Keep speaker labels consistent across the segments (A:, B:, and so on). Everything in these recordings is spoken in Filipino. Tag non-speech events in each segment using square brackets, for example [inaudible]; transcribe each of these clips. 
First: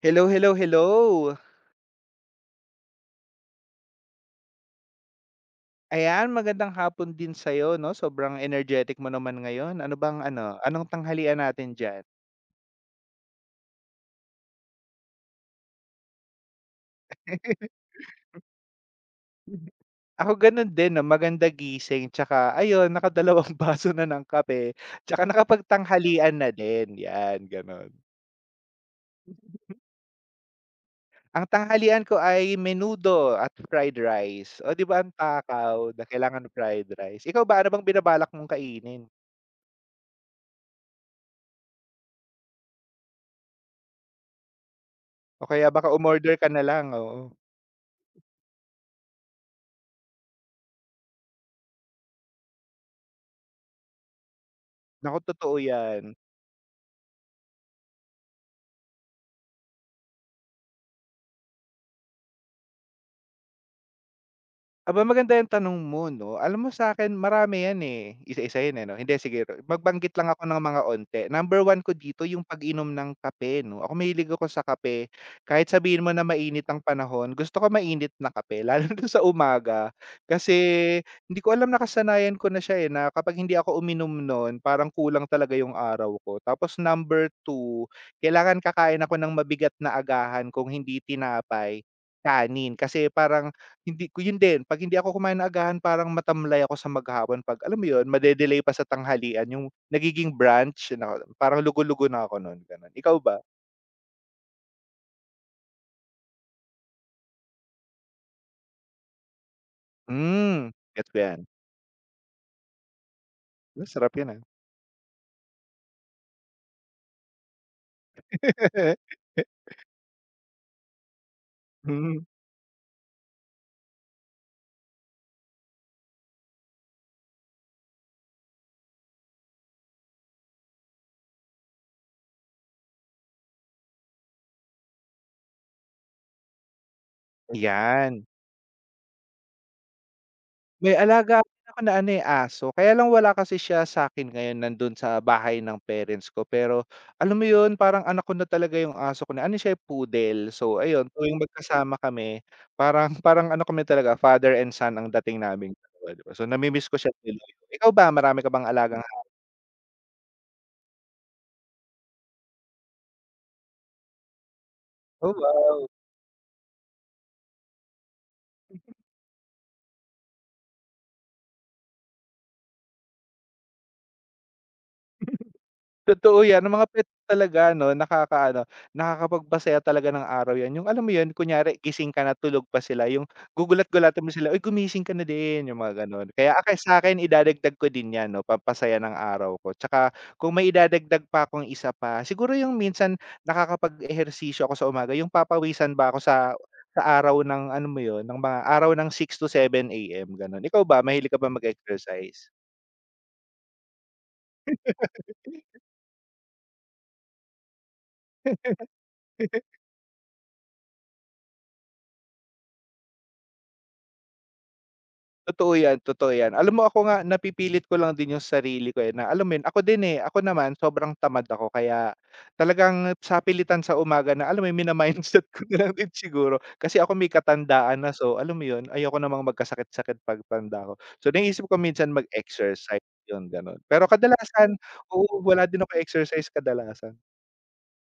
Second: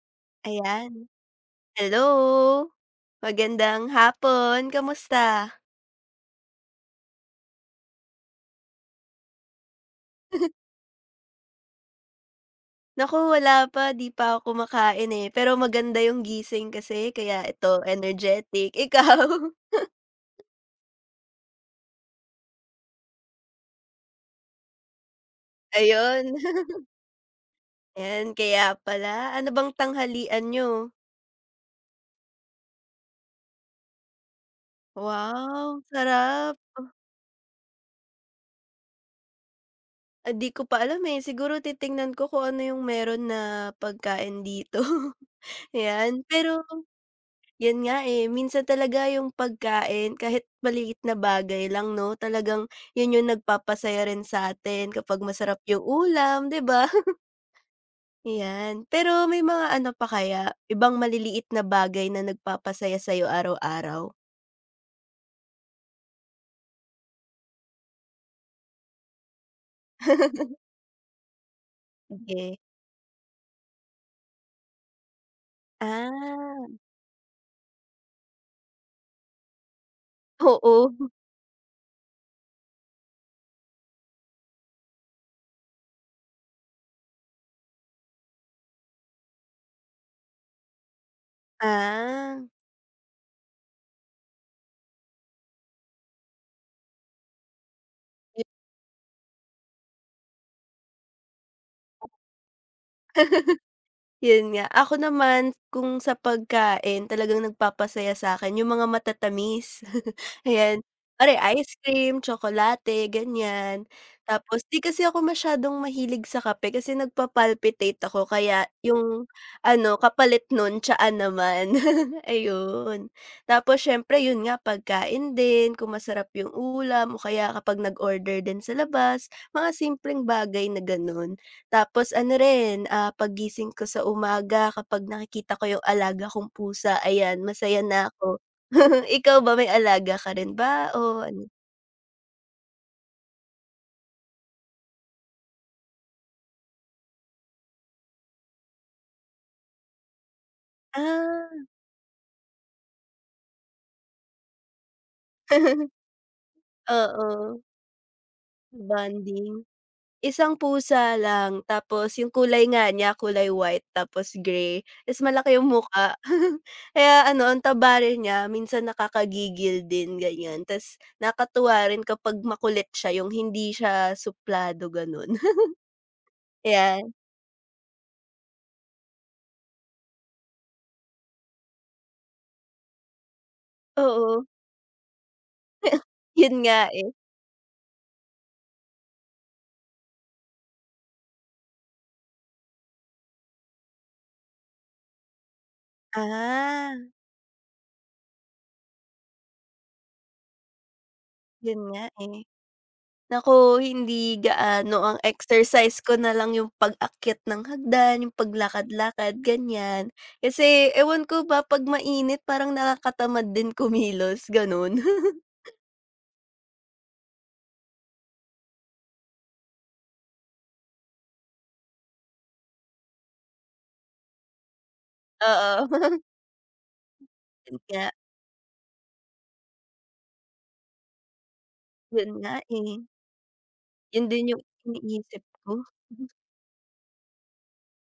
A: Hello, hello,
B: Ayan,
A: hello.
B: hello. Magandang hapon, kamusta?
A: Ayan, magandang hapon din sa'yo 'no, sobrang energetic mo naman ngayon. Ano bang ano, anong tanghalian natin diyan?
B: Naku, wala pa, 'di pa ako kumakain, eh, pero maganda yung gising kasi kaya ito,
A: [laughs]
B: energetic. Ikaw? [laughs]
A: Ako gano'n din 'no, maganda gising tsaka ayun nakadalawang [laughs] baso na ng kape tsaka
B: Ayun.
A: nakapagtanghalian na
B: [laughs]
A: din, 'yan gano'n.
B: Ayan, kaya pala. Ano bang tanghalian niyo?
A: Ang tanghalian ko ay menudo at fried rice. O 'di ba ang takaw
B: Wow,
A: na kailangan
B: sarap.
A: fried rice. Ikaw ba, ano bang binabalak mong kainin?
B: Ah, 'di ko pa alam, eh, siguro titingnan ko kung ano yung meron na pagkain dito, [laughs]
A: O kaya baka
B: ayan.
A: umorder ka na
B: Pero
A: lang, oo.
B: Yan nga, eh, minsan talaga yung pagkain kahit maliit na bagay lang 'no, talagang yun yung nagpapasaya rin sa atin
A: Naku,
B: kapag
A: totoo
B: masarap yung
A: 'yan.
B: ulam, 'di ba? [laughs] Yan, pero may mga ano pa kaya, ibang maliliit na bagay na nagpapasaya sa'yo araw-araw?
A: Aba, maganda yung tanong mo 'no. Alam mo sa'kin marami yan, eh, isa-isa yan, eh, 'no? Hindi magbanggit lang ako
B: [laughs]
A: ng mga onti. Number one ko dito yung
B: Sige.
A: pag-inom ng kape 'no. Ako mahilig ako sa kape. Kahit sabihin mo na mainit
B: Ah,
A: ang panahon, gusto ko mainit na kape [laughs] lalo na sa umaga. Kasi
B: oo.
A: hindi ko alam nakasanayan ko na siya, eh, na kapag hindi ako uminom noon parang kulang talaga yung araw ko. Tapos number two kailangan kakain ako ng mabigat na agahan kung hindi tinapay,
B: Ah.
A: kanin. Kasi parang hindi ko yun din, 'pag hindi ako kumain ng agahan parang matamlay ako sa maghapon 'pag alam mo yun, made-delay pa sa tanghalian yung nagiging brunch na parang lugo-lugo na ako nun, gano'n. Ikaw ba?
B: Yun nga. Ako naman kung sa pagkain talagang nagpapasaya sa akin yung mga matatamis. [laughs]
A: Hmm,
B: Ayan,
A: gets ko
B: pare
A: 'yan.
B: ice cream, tsokolate, ganyan.
A: Masarap 'yan, ah.
B: Tapos 'di kasi ako masyadong mahilig sa kape kasi ako kaya yung
A: [laughs]
B: ano, kapalit nun tsaa naman,
A: Hmm,
B: [laughs] ayun. Tapos siyempre yun nga pagkain din, kung masarap yung ulam o kaya kapag nag-order din sa labas, mga simpleng bagay na ganun. Tapos ano rin, ah, paggising ko sa umaga kapag nakikita ko yung alaga kong pusa, ayan masaya na
A: 'yan.
B: ako. [laughs] Ikaw ba may alaga ka rin ba
A: May
B: o
A: alaga
B: ano?
A: din ako na ano, eh, aso kaya lang wala kasi siya sa akin ngayon nandun sa bahay ng parents ko pero alam mo yun parang anak ko na talaga yung aso ko na ano siya, eh, poodle. So ayun tuwing
B: Ah,
A: magkasama kami parang [laughs] ano kami talaga father and son ang dating naming dalawa, 'di ba? So nami
B: [laughs]
A: ko siya tuloy.
B: oo,
A: Ikaw ba marami ka bang alagang ha
B: bonding. Isang pusa lang tapos yung kulay nga niya kulay white tapos grey, ta's
A: oh,
B: malaki yung
A: wow.
B: mukha. [laughs] Kaya ano ang taba rin niya minsan nakakagigil din ganyan ta's nakakatuwa rin kapag makulit siya yung hindi siya suplado gano'n, [laughs]
A: Totoo 'yan, ang mga pet
B: ayan.
A: talaga 'no, nakakaano, nakakapagpasaya talaga ng araw 'yan. Yung alam mo 'yun, kunyari gising ka na, tulog pa sila, yung gugulat-gulatan mo
B: Oo,
A: sila, "Uy, gumising ka na din," yung mga gano'n. Kaya
B: yun
A: ako
B: nga,
A: sa
B: eh.
A: akin idadagdag ko din 'yan 'no, pampasaya ng araw ko. Tsaka kung may idadagdag pa akong isa pa, siguro yung minsan nakakapag-ehersisyo ako sa umaga, yung papawisan ba ako sa
B: Ah,
A: sa araw ng ano mo 'yun, ng mga araw ng 6 to 7 AM, gano'n. Ikaw ba, mahilig ka ba
B: yun nga, eh.
A: mag-exercise?
B: Naku, hindi gaano ang exercise ko na lang yung pag-akyat ng hagdan, yung paglakad-lakad, ganyan. Kasi ewan ko ba 'pag mainit parang nakakatamad din kumilos, gano'n. [laughs]
A: Totoo yan, totoo yan. Alam mo ako nga napipilit ko lang din yung sarili ko, eh, na alam mo yun, ako din, eh, ako naman sobrang tamad ako kaya talagang sa pilitan sa umaga na alam mo yun mina-mindset [laughs] ko na
B: Oo,
A: lang din
B: [laughs]
A: siguro. Kasi ako may
B: yun
A: katandaan
B: nga,
A: na so alam mo yun, ayoko namang magkasakit-sakit pagtanda ko. So naisip ko minsan
B: yun nga, eh.
A: mag-exercise, yun gano'n. Pero
B: Yun din yung
A: kadalasan
B: iniisip
A: oo, wala
B: ko.
A: din ako exercise kadalasan.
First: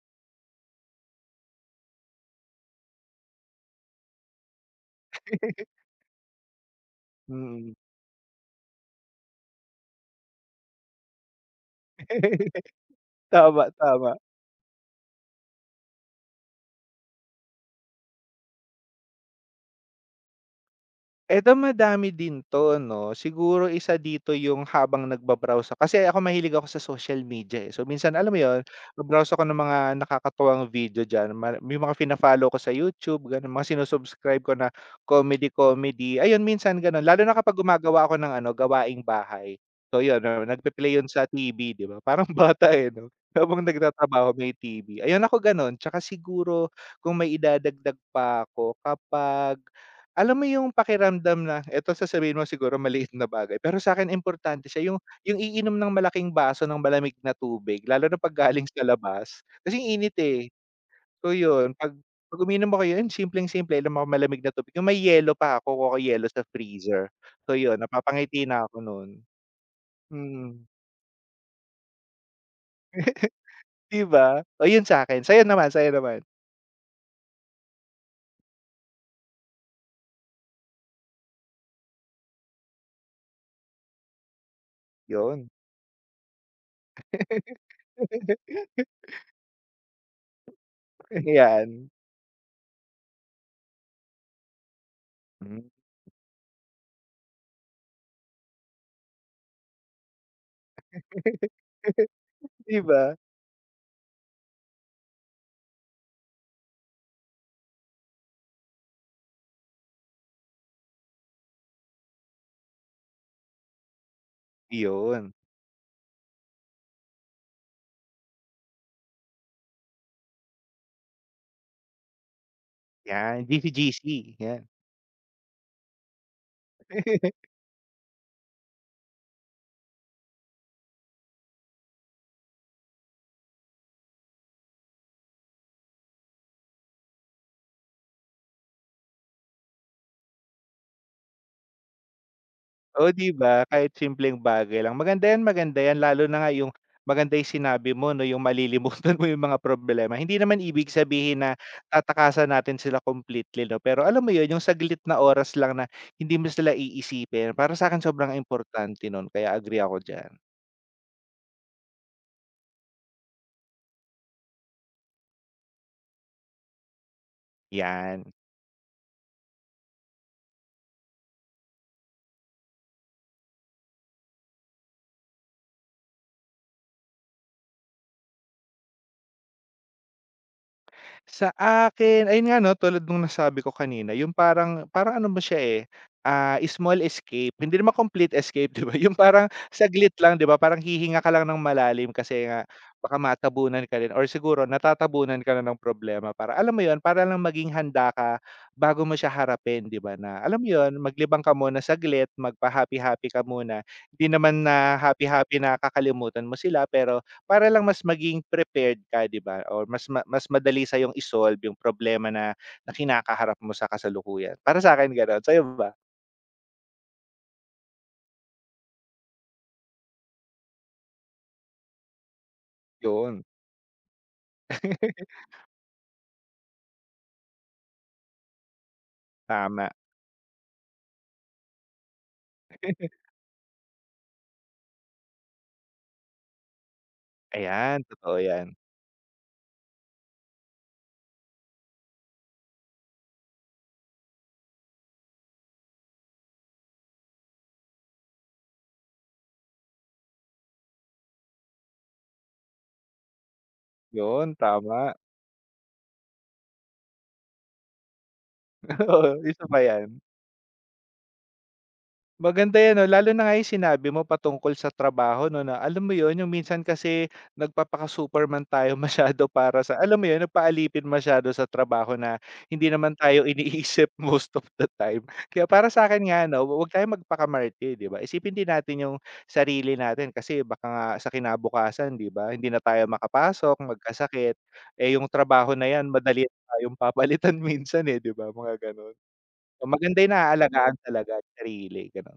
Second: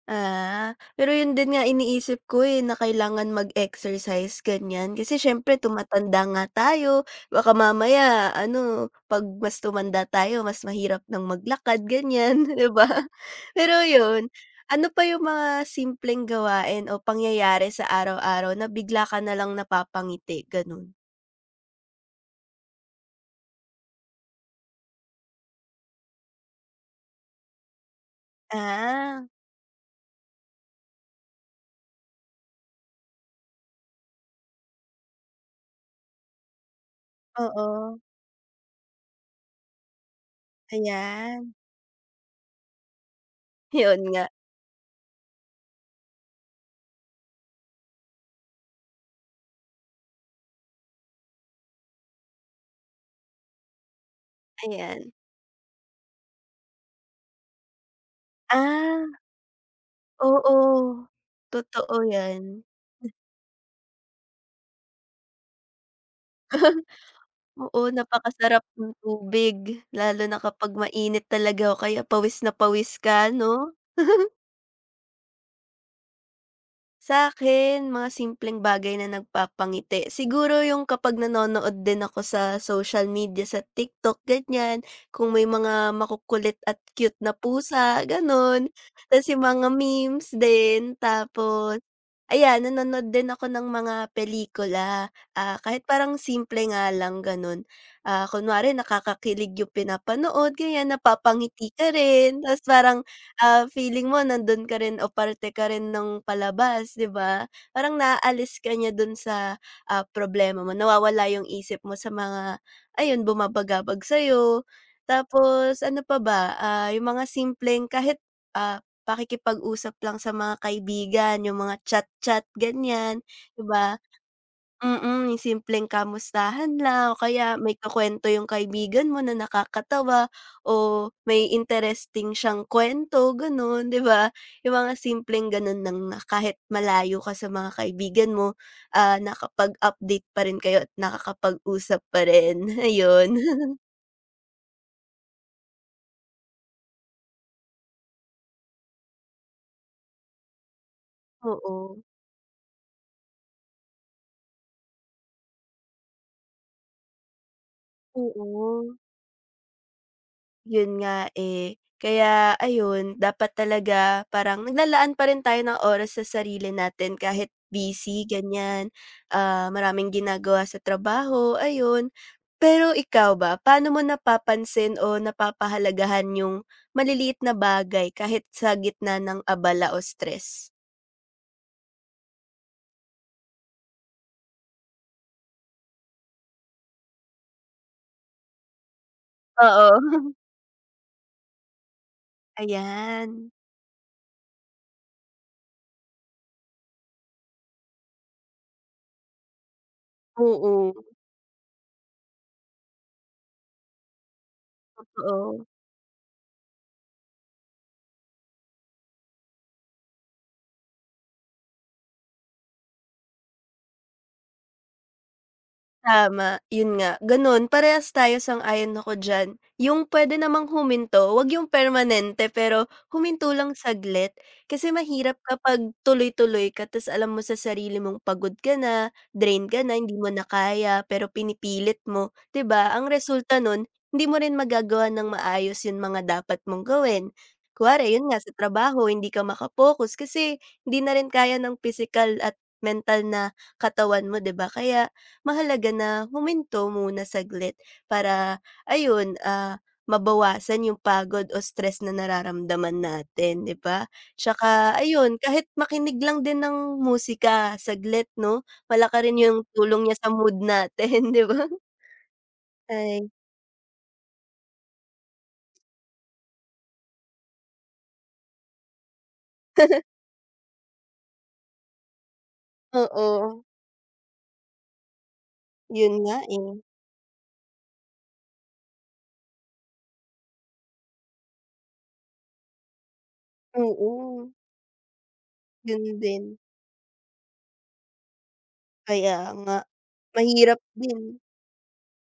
B: Ah, pero yun din nga iniisip ko, eh, na kailangan mag-exercise ganyan kasi siyempre tumatanda nga tayo baka
A: Mm.
B: mamaya ano 'pag mas tumanda tayo mas mahirap ng maglakad ganyan, [laughs]
A: [laughs]
B: 'di ba?
A: Tama,
B: Pero
A: tama.
B: yun, ano pa yung mga simpleng gawain o pangyayari sa araw-araw na bigla ka nalang napapangiti, ganun?
A: Eto madami din 'to 'no, siguro isa dito yung habang nagba-browse ako kasi ako mahilig ako sa social media, eh. So, minsan alam mo yun,
B: Ah,
A: ba-browse ako ng mga nakakatuwang video diyan, may mga fina-follow ko sa YouTube gano'n, mga sinu-subscribe ko na comedy-comedy, ayun minsan gano'n. Lalo na kapag
B: oo,
A: gumagawa ako ng ano, gawaing bahay. So, yun, ah, nagpe-play yun sa
B: ayan.
A: TV, 'di ba, parang [laughs] bata, eh, 'no? Habang
B: Yun nga,
A: nagtatrabaho may TV, ayun ako gano'n. Tsaka siguro kung maidadagdag pa ako kapag alam mo yung pakiramdam na eto sasabihin mo siguro maliit na bagay, pero sa akin importante siya yung
B: ayan.
A: iinom ng malaking baso ng malamig na tubig lalo na 'pag galing sa
B: Ah,
A: labas. Kasi yung init, eh.
B: oo,
A: So, yun 'pag
B: totoo
A: 'pag
B: yan.
A: uminom ako yun simpleng-simple inom ako malamig na tubig, yung may yelo pa kukuha ko yelo sa freezer. So, yun
B: Oo,
A: napapangiti
B: napakasarap
A: na ako
B: ng
A: nun.
B: tubig, lalo na
A: Mm,
B: kapag mainit talaga o kaya pawis na pawis ka, 'no?
A: 'di ba? Oh, yun sa'kin. Sa'yo naman, sa'yo naman?
B: Sa akin mga simpleng bagay na nagpapangiti. Siguro yung kapag nanonood din ako sa social media, sa TikTok, ganyan. Kung may
A: Yun.
B: mga makukulit at cute na pusa, gano'n.
A: [laughs]
B: Ta's yung mga memes din. Tapos
A: Yan.
B: ayan, nanonood din ako ng mga pelikula. Ah,
A: Hmm.
B: kahit parang simple nga lang, gano'n. Ah, kunwari nakakakilig yung pinapanood, ganyan, napapangiti ka
A: [laughs]
B: rin. Ta's
A: 'Di
B: parang
A: ba?
B: Ah, feeling mo nandun ka rin o parte ka rin nung palabas, 'di ba? Parang naaalis ka niya dun sa, ah, problema mo, nawawala yung isip mo sa mga ayun, bumabagabag sa'yo.
A: Yun,
B: Tapos ano pa ba, ah, yung mga simpleng kahit, ah, pakikipag-usap lang sa mga kaibigan, yung mga chat-chat, ganyan,
A: yan.
B: 'di
A: GC,
B: ba?
A: GC, yan.
B: Mm, yung simpleng kamustahan lang o kaya may kukuwento yung kaibigan mo na nakakatawa o may interesting siyang kwento gano'n, 'di ba? Yung mga simpleng gano'n lang na kahit malayo ka sa mga kaibigan mo, ah, nakapag-update pa rin kayo at nakakapag-usap pa rin, [laughs]
A: O 'di
B: ayun.
A: ba?
B: [laughs]
A: Kahit simpleng bagay lang. Maganda 'yan lalo na nga yung maganda yung sinabi mo 'no, yung malilimutan [laughs] mo yung mga problema. Hindi naman ibig sabihin na
B: Oo,
A: tatakasan natin sila completely 'no, pero alam mo 'yun, yung saglit na oras lang na hindi mo sila iisipin, para sa sa'kin sobrang
B: oo.
A: importante nun, kaya agree ako diyan.
B: Yun nga, eh. Kaya ayun, dapat talaga parang naglalaan pa rin tayo ng oras sa sarili natin kahit busy,
A: 'Yan.
B: ganyan, ah, maraming ginagawa sa trabaho, ayun. Pero ikaw ba, paano mo napapansin o napapahalagahan yung maliliit na bagay kahit sa gitna ng abala o stress?
A: Sa akin, ayun nga 'no, tulad nung nasabi ko kanina, yung parang parang ano ba siya, eh, ah, small escape. Hindi naman complete escape, [laughs] 'di ba? Yung parang
B: Oo.
A: saglit lang, 'di
B: [laughs]
A: ba? Parang hihinga ka lang ng malalim kasi nga baka
B: Ayan.
A: matabunan ka rin or siguro natatabunan ka na ng problema. Para alam mo yun, para lang maging handa ka bago mo siya harapin, 'di ba? Na alam mo
B: Oo,
A: yun, maglibang ka muna saglit, magpa-happy-happy ka muna. Hindi naman na happy-happy
B: Totoo.
A: na kakalimutan mo sila pero para lang mas maging prepared ka, 'di ba, or mas madali sa'yong i-solve yung problema na na kinakaharap mo sa kasalukuyan. Para sa akin gano'n, sa'yo ba?
B: Tama, yun nga, ganun parehas tayo sang-ayon ako diyan. Yung puwede namang huminto, 'wag yung permanente pero
A: Yun.
B: huminto lang saglit. Kasi mahirap
A: [laughs]
B: kapag tuloy-tuloy ka ta's alam mo sa sarili mong pagod ka na, drain ka
A: Tama,
B: na, hindi mo na kaya pero pinipilit mo, 'di ba? Ang resulta nun, hindi mo rin magagawa ng maayos yung mga dapat mong gawin.
A: ayan,
B: Kunwari yun
A: totoo
B: nga sa
A: yan.
B: trabaho hindi ka makapokus kasi hindi na rin kaya ng physical at mental na katawan mo, 'di ba? Kaya mahalaga na huminto muna saglit para ayun, ah, mabawasan yung pagod o stress na nararamdaman natin, 'di ba?
A: Yun,
B: Tsaka
A: tama.
B: ayun, kahit makinig lang din ng musika saglit 'no,
A: [laughs]
B: malaki rin
A: Oo,
B: yung
A: isa pa
B: tulong niya
A: yan.
B: sa mood natin, [laughs] 'di ba?
A: Maganda 'yan 'no,
B: Ay,
A: lalo na nga yung sinabi mo patungkol sa trabaho 'no, na alam mo 'yun, yung minsan kasi nagpapaka-Superman tayo [laughs] masyado para sa alam mo 'yun, nagpaalipin masyado sa trabaho na hindi naman tayo
B: oo,
A: iniisip [laughs] most of the time. Kaya para sa
B: yun
A: sa'kin
B: nga,
A: nga 'no,
B: eh.
A: huwag tayong magpakamartir, 'di ba? Isipin din natin yung sarili natin kasi baka nga sa kinabukasan, 'di ba, hindi na tayo makapasok,
B: Oo,
A: magkasakit, eh, yung trabaho na
B: yun
A: 'yan
B: din.
A: madali tayong papalitan [laughs] minsan, eh, 'di ba, mga gano'n.
B: Kaya nga,
A: So maganda yung
B: mahirap
A: naalagaan
B: din.
A: talaga sarili, gano'n.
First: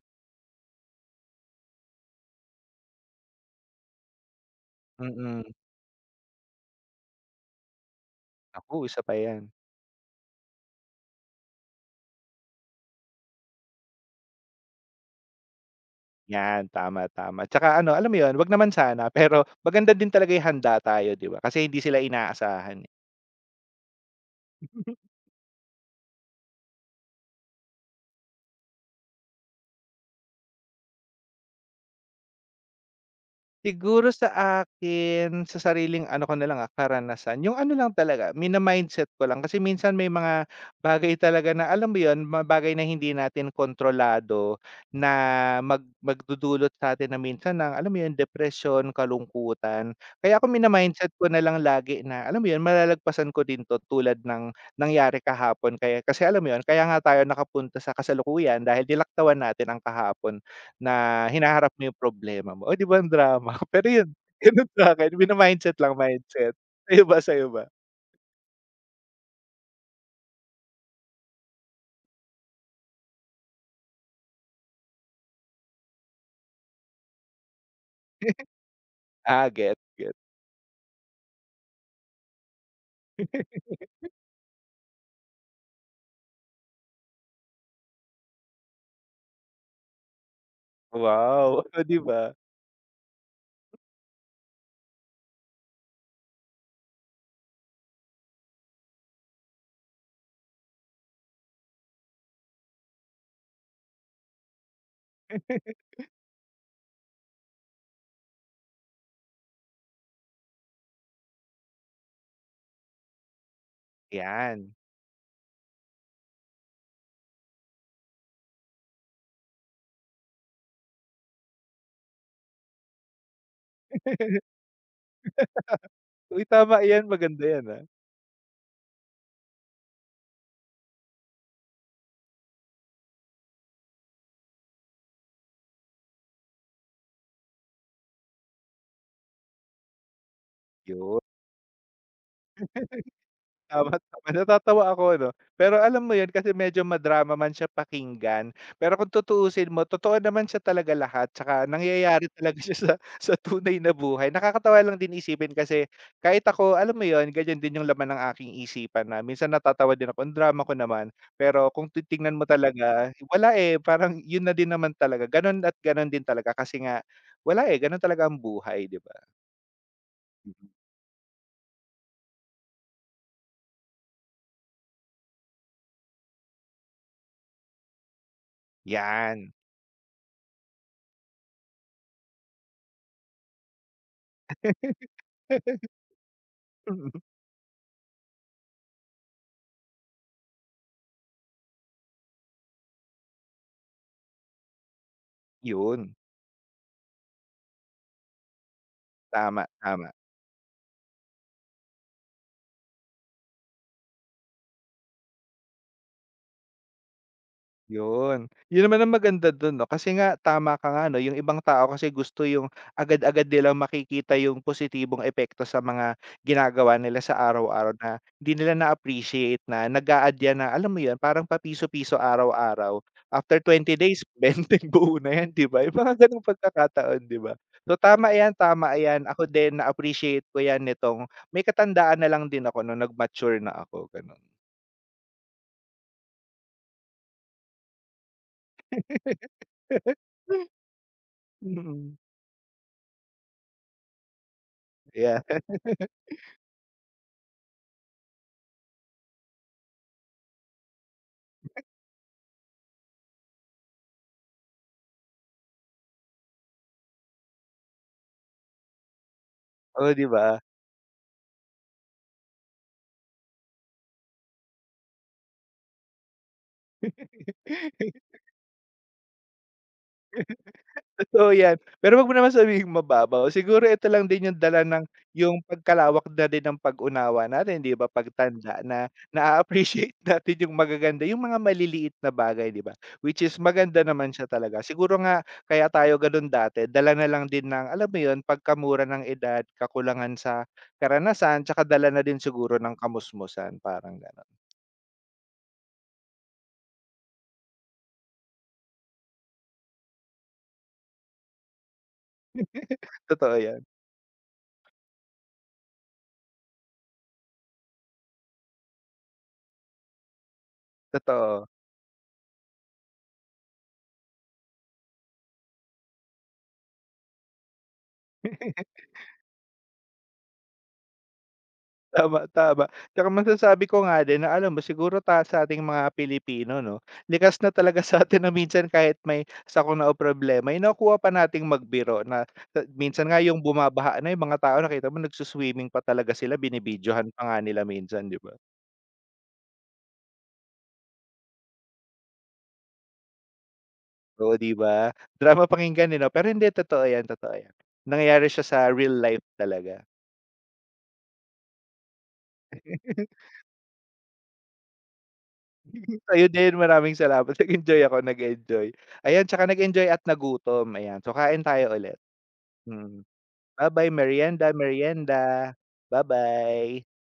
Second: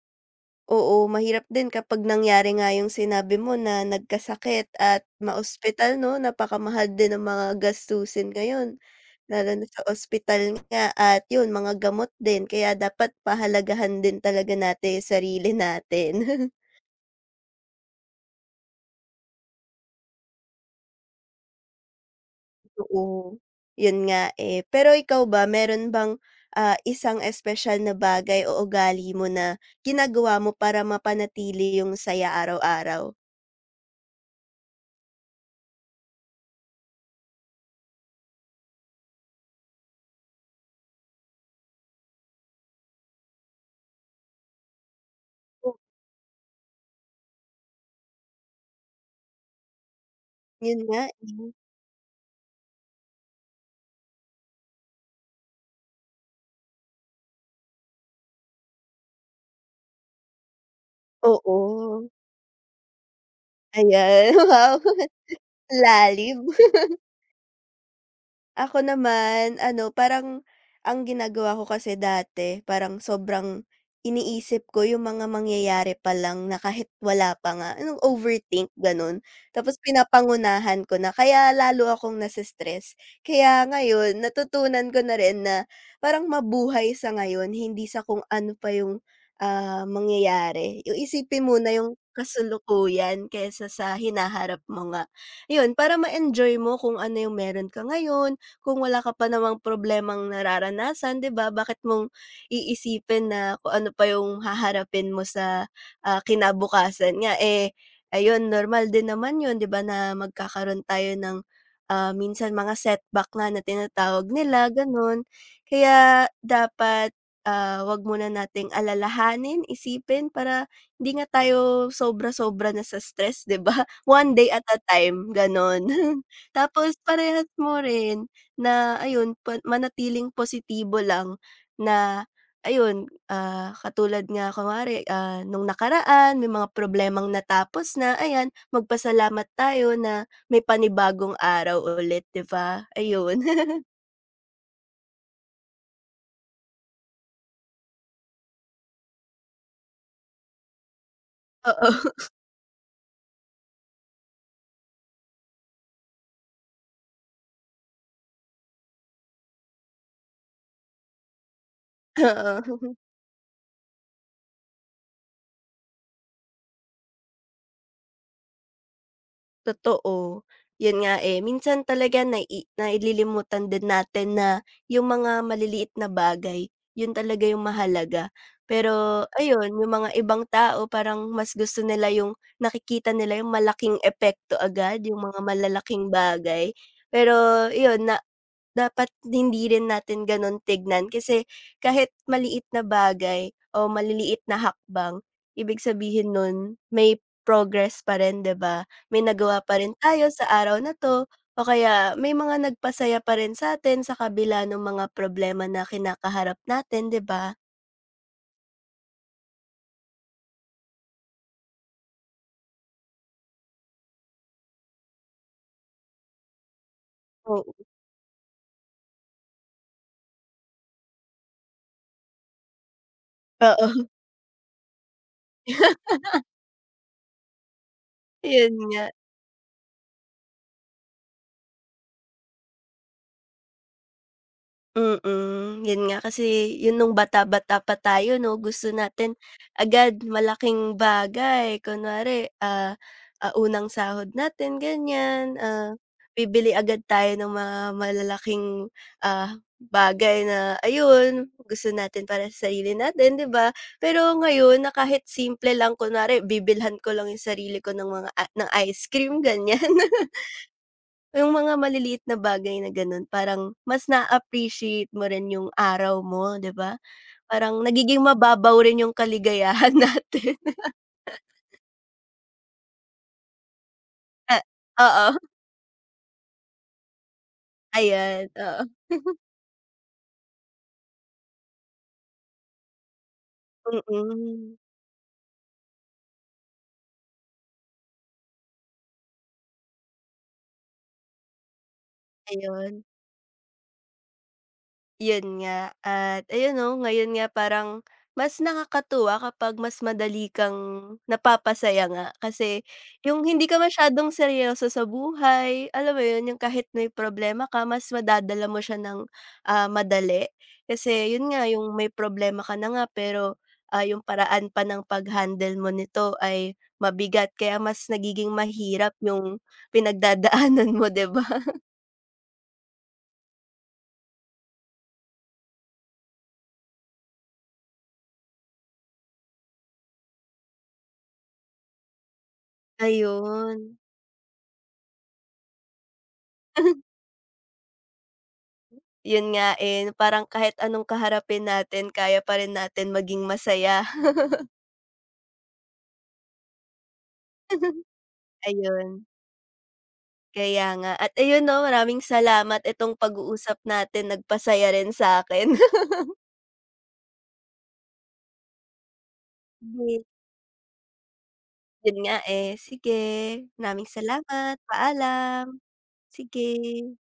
B: Oo, mahirap din kapag nangyari nga yung sinabi mo na nagkasakit at
A: Mm.
B: maospital 'no, napakamahal din ng mga gastusin ngayon,
A: Naku, isa pa 'yan.
B: lalo na sa ospital nga at yun mga gamot din kaya dapat pahalagahan din talaga natin yung sarili natin. [laughs]
A: 'Yan, tama, tama. Tsaka ano, alam mo 'yun, 'wag naman sana, pero maganda din talaga 'yung handa tayo, 'di ba? Kasi hindi sila inaasahan, eh.
B: Oo, yun nga, eh. Pero ikaw ba meron bang, ah, isang espesyal na bagay o ugali mo na ginagawa mo para mapanatili yung saya araw-araw?
A: Siguro sa akin, sa sariling ano ko na lang, ah, karanasan, yung ano lang talaga, mina-mindset ko lang. Kasi minsan may mga bagay talaga na, alam mo yun, mga bagay na hindi natin kontrolado na
B: Oh.
A: magdudulot sa'tin na minsan ng, alam mo yun, depresyon, kalungkutan. Kaya ako
B: Yun nga,
A: mina-mindset ko na
B: eh,
A: lang lagi na, alam mo yun, malalagpasan ko din 'to tulad ng nangyari kahapon. Kaya kasi alam mo yun, kaya nga tayo nakapunta sa kasalukuyan dahil dilaktawan natin ang kahapon. Na hinaharap mo yung
B: oo.
A: problema mo. Oh, 'di ba ang drama? [laughs] Pero yun,
B: Ayan,
A: ganun
B: [laughs] wow,
A: sa'kin mina-mindset lang,
B: lalim.
A: mindset. Sa'yo ba, sa'yo ba?
B: Ako naman ano parang ang ginagawa ko kasi dati parang sobrang iniisip ko yung mga mangyayari pa lang na kahit wala pa nga, yung overthink gano'n.
A: Ah, get,
B: Tapos
A: get.
B: pinapangunahan ko na kaya lalo akong nase-stress.
A: [laughs]
B: Kaya ngayon natutunan ko na rin na parang mabuhay sa ngayon hindi sa kung ano pa yung, ah, mangyayari. Yung isipin mo
A: Wow, [laughs]
B: na
A: oh,
B: yung
A: 'di ba?
B: kasalukuyan kaysa sa hinaharap mo nga. Yun para ma-enjoy mo kung ano yung meron ka ngayon kung wala ka pa namang problemang nararanasan, 'di ba? Bakit mong iisipin na kung ano pa yung haharapin mo sa,
A: [laughs]
B: ah, kinabukasan nga, eh, ayun normal din naman yun, 'di ba, na magkakaroon tayo ng, ah, minsan mga setback nga na tinatawag nila,
A: Yan.
B: gano'n. Kaya dapat, ah, 'wag muna nating alalahanin, isipin para hindi nga tayo sobra-sobra na sa stress, 'di ba? [laughs] One day at a time, gano'n. [laughs]
A: Uy, tama
B: Tapos
A: yan, maganda
B: parehas
A: yan,
B: mo
A: ah.
B: rin na ayun pa manatiling positibo lang na ayun, ah, katulad nga kunwari, ah, nung nakaraan may mga problemang natapos na, ayan magpasalamat tayo na may
A: Yun,
B: panibagong araw ulit 'di ba? Ayun. [laughs]
A: tama, tama. Natatawa ako 'no. Pero alam mo 'yun kasi medyo madrama man siya pakinggan, pero kung tutuusin mo totoo naman siya talaga lahat tsaka
B: Oo,
A: nangyayari talaga siya sa [laughs] sa tunay na buhay. Nakakatawa lang din isipin kasi kahit ako alam mo 'yun, ganyan din 'yung laman ng aking isipan na minsan natatawa din ako, ang drama ko naman. Pero kung titingnan mo
B: [laughs] oo.
A: talaga, wala, eh, parang 'yun na din naman talaga, gano'n at gano'n din talaga kasi nga wala, eh, gano'n talaga ang buhay, 'di ba?
B: Totoo. Yun nga, eh, minsan talaga na naililimutan din natin na yung mga maliliit na bagay, yun talaga yung mahalaga. Pero
A: 'Yan.
B: ayun, yung mga ibang tao parang mas gusto nila yung nakikita nila yung malaking epekto agad, yung mga malalaking bagay.
A: [laughs]
B: Pero yun na dapat hindi rin natin gano'n tignan kasi kahit maliit na bagay o maliliit na hakbang, ibig
A: 'Yun.
B: sabihin nun may progress pa rin, 'di ba? May nagawa
A: Tama,
B: pa rin
A: tama.
B: tayo sa araw na 'to o kaya may mga nagpasaya pa rin sa'tin sa kabila ng mga problema na kinakaharap natin, 'di ba?
A: Yun. Yun naman ang maganda dun 'no, kasi nga tama ka nga 'no, yung ibang tao kasi gusto yung agad-agad nilang makikita yung positibong epekto sa mga ginagawa nila sa
B: Oo.
A: araw-araw na hindi nila na-appreciate na appreciate na nag a yan na alam mo yun, parang papiso-piso araw-araw. After
B: Oo,
A: twenty
B: [laughs]
A: days, [laughs] 20 buo na yan, 'di ba? Yung mga ganong pagkakataon, 'di ba? So tama yan,
B: yun
A: tama
B: nga.
A: yan. Ako din na-appreciate ko yan nitong may katandaan na lang din ako nung nag-mature na ako, ganun.
B: Mm, yun nga kasi yun nung bata-bata pa tayo 'no, gusto natin
A: [laughs]
B: agad malaking bagay.
A: Mm.
B: Kunwari, ah, unang sahod natin
A: Yeah,
B: ganyan, ah, bibili agad tayo ng mga malalaking, ah, bagay na ayun, gusto natin para sa sarili natin, 'di ba? Pero ngayon na kahit simple lang kunwari bibilhan ko lang yung sarili ko ng mga ng ice cream ganyan.
A: oo, 'di
B: [laughs]
A: ba?
B: Yung mga maliliit na bagay na gano'n parang mas na-appreciate mo rin yung araw mo, 'di ba? Parang nagiging
A: [laughs]
B: mababaw rin yung kaligayahan [laughs] natin.
A: Totoo 'yan, pero 'wag mo naman sabihing mababaw, siguro ito lang din yung
B: Ah
A: dala ng
B: oo,
A: yung pagkalawak na din ng pag-unawa natin, 'di ba,
B: ayan,
A: pagtanda
B: oo.
A: na na appreciate [laughs] natin yung magaganda, yung mga maliliit na bagay, 'di ba? Which is maganda naman siya
B: Mm,
A: talaga. Siguro nga kaya tayo gano'n dati, dala na lang din ng, alam mo 'yun, pagkamura ng edad, kakulangan sa karanasan, tsaka dala na din siguro ng
B: ayun.
A: kamusmusan, parang gano'n.
B: Yun nga at ayun 'no, ngayon nga parang mas nakakatuwa kapag mas madali kang napapasaya nga kasi yung
A: Totoo
B: hindi ka
A: 'yan,
B: masyadong seryoso sa buhay, alam mo yun, yung kahit may problema ka mas madadala mo siya ng, ah, madali. Kasi yun
A: totoo.
B: nga yung may problema ka na nga pero, ah, yung paraan pa ng pag-handle mo nito ay mabigat kaya mas nagiging mahirap yung pinagdadaanan mo, 'di ba? [laughs]
A: Tama, tama. Tsaka masasabi ko nga din na alam mo siguro ta sa ating mga Pilipino 'no, likas na talaga sa atin na minsan kahit may sakuna o problema, eh, nakukuha pa nating magbiro na ta minsan nga yung
B: Ayun.
A: bumabaha na yung mga tao nakita mo nagsu-swimming pa talaga sila, binibidyohan pa nga nila minsan, 'di ba?
B: Yun nga, eh, parang kahit anong kaharapin natin kaya pa rin natin maging masaya.
A: Oo, 'di ba? Drama pakinggan, eh, 'no? Pero hindi, totoo yan, totoo yan.
B: [laughs]
A: Nangyayari siya sa real
B: Ayun,
A: life talaga.
B: kaya nga at ayun 'no, maraming salamat itong
A: [laughs]
B: pag-uusap natin nagpasaya rin sa akin. [laughs]
A: Sa'yo din, maraming salamat. [laughs] Nag-enjoy ako, nag-enjoy. Ayan, tsaka nag-enjoy at
B: Sige,
A: nagutom, ayan. So, kain tayo
B: yun
A: ulit.
B: nga, eh. Sige,
A: Mm. Bye
B: maraming
A: bye merienda,
B: salamat,
A: merienda.
B: paalam.
A: Bye bye.
B: Sige.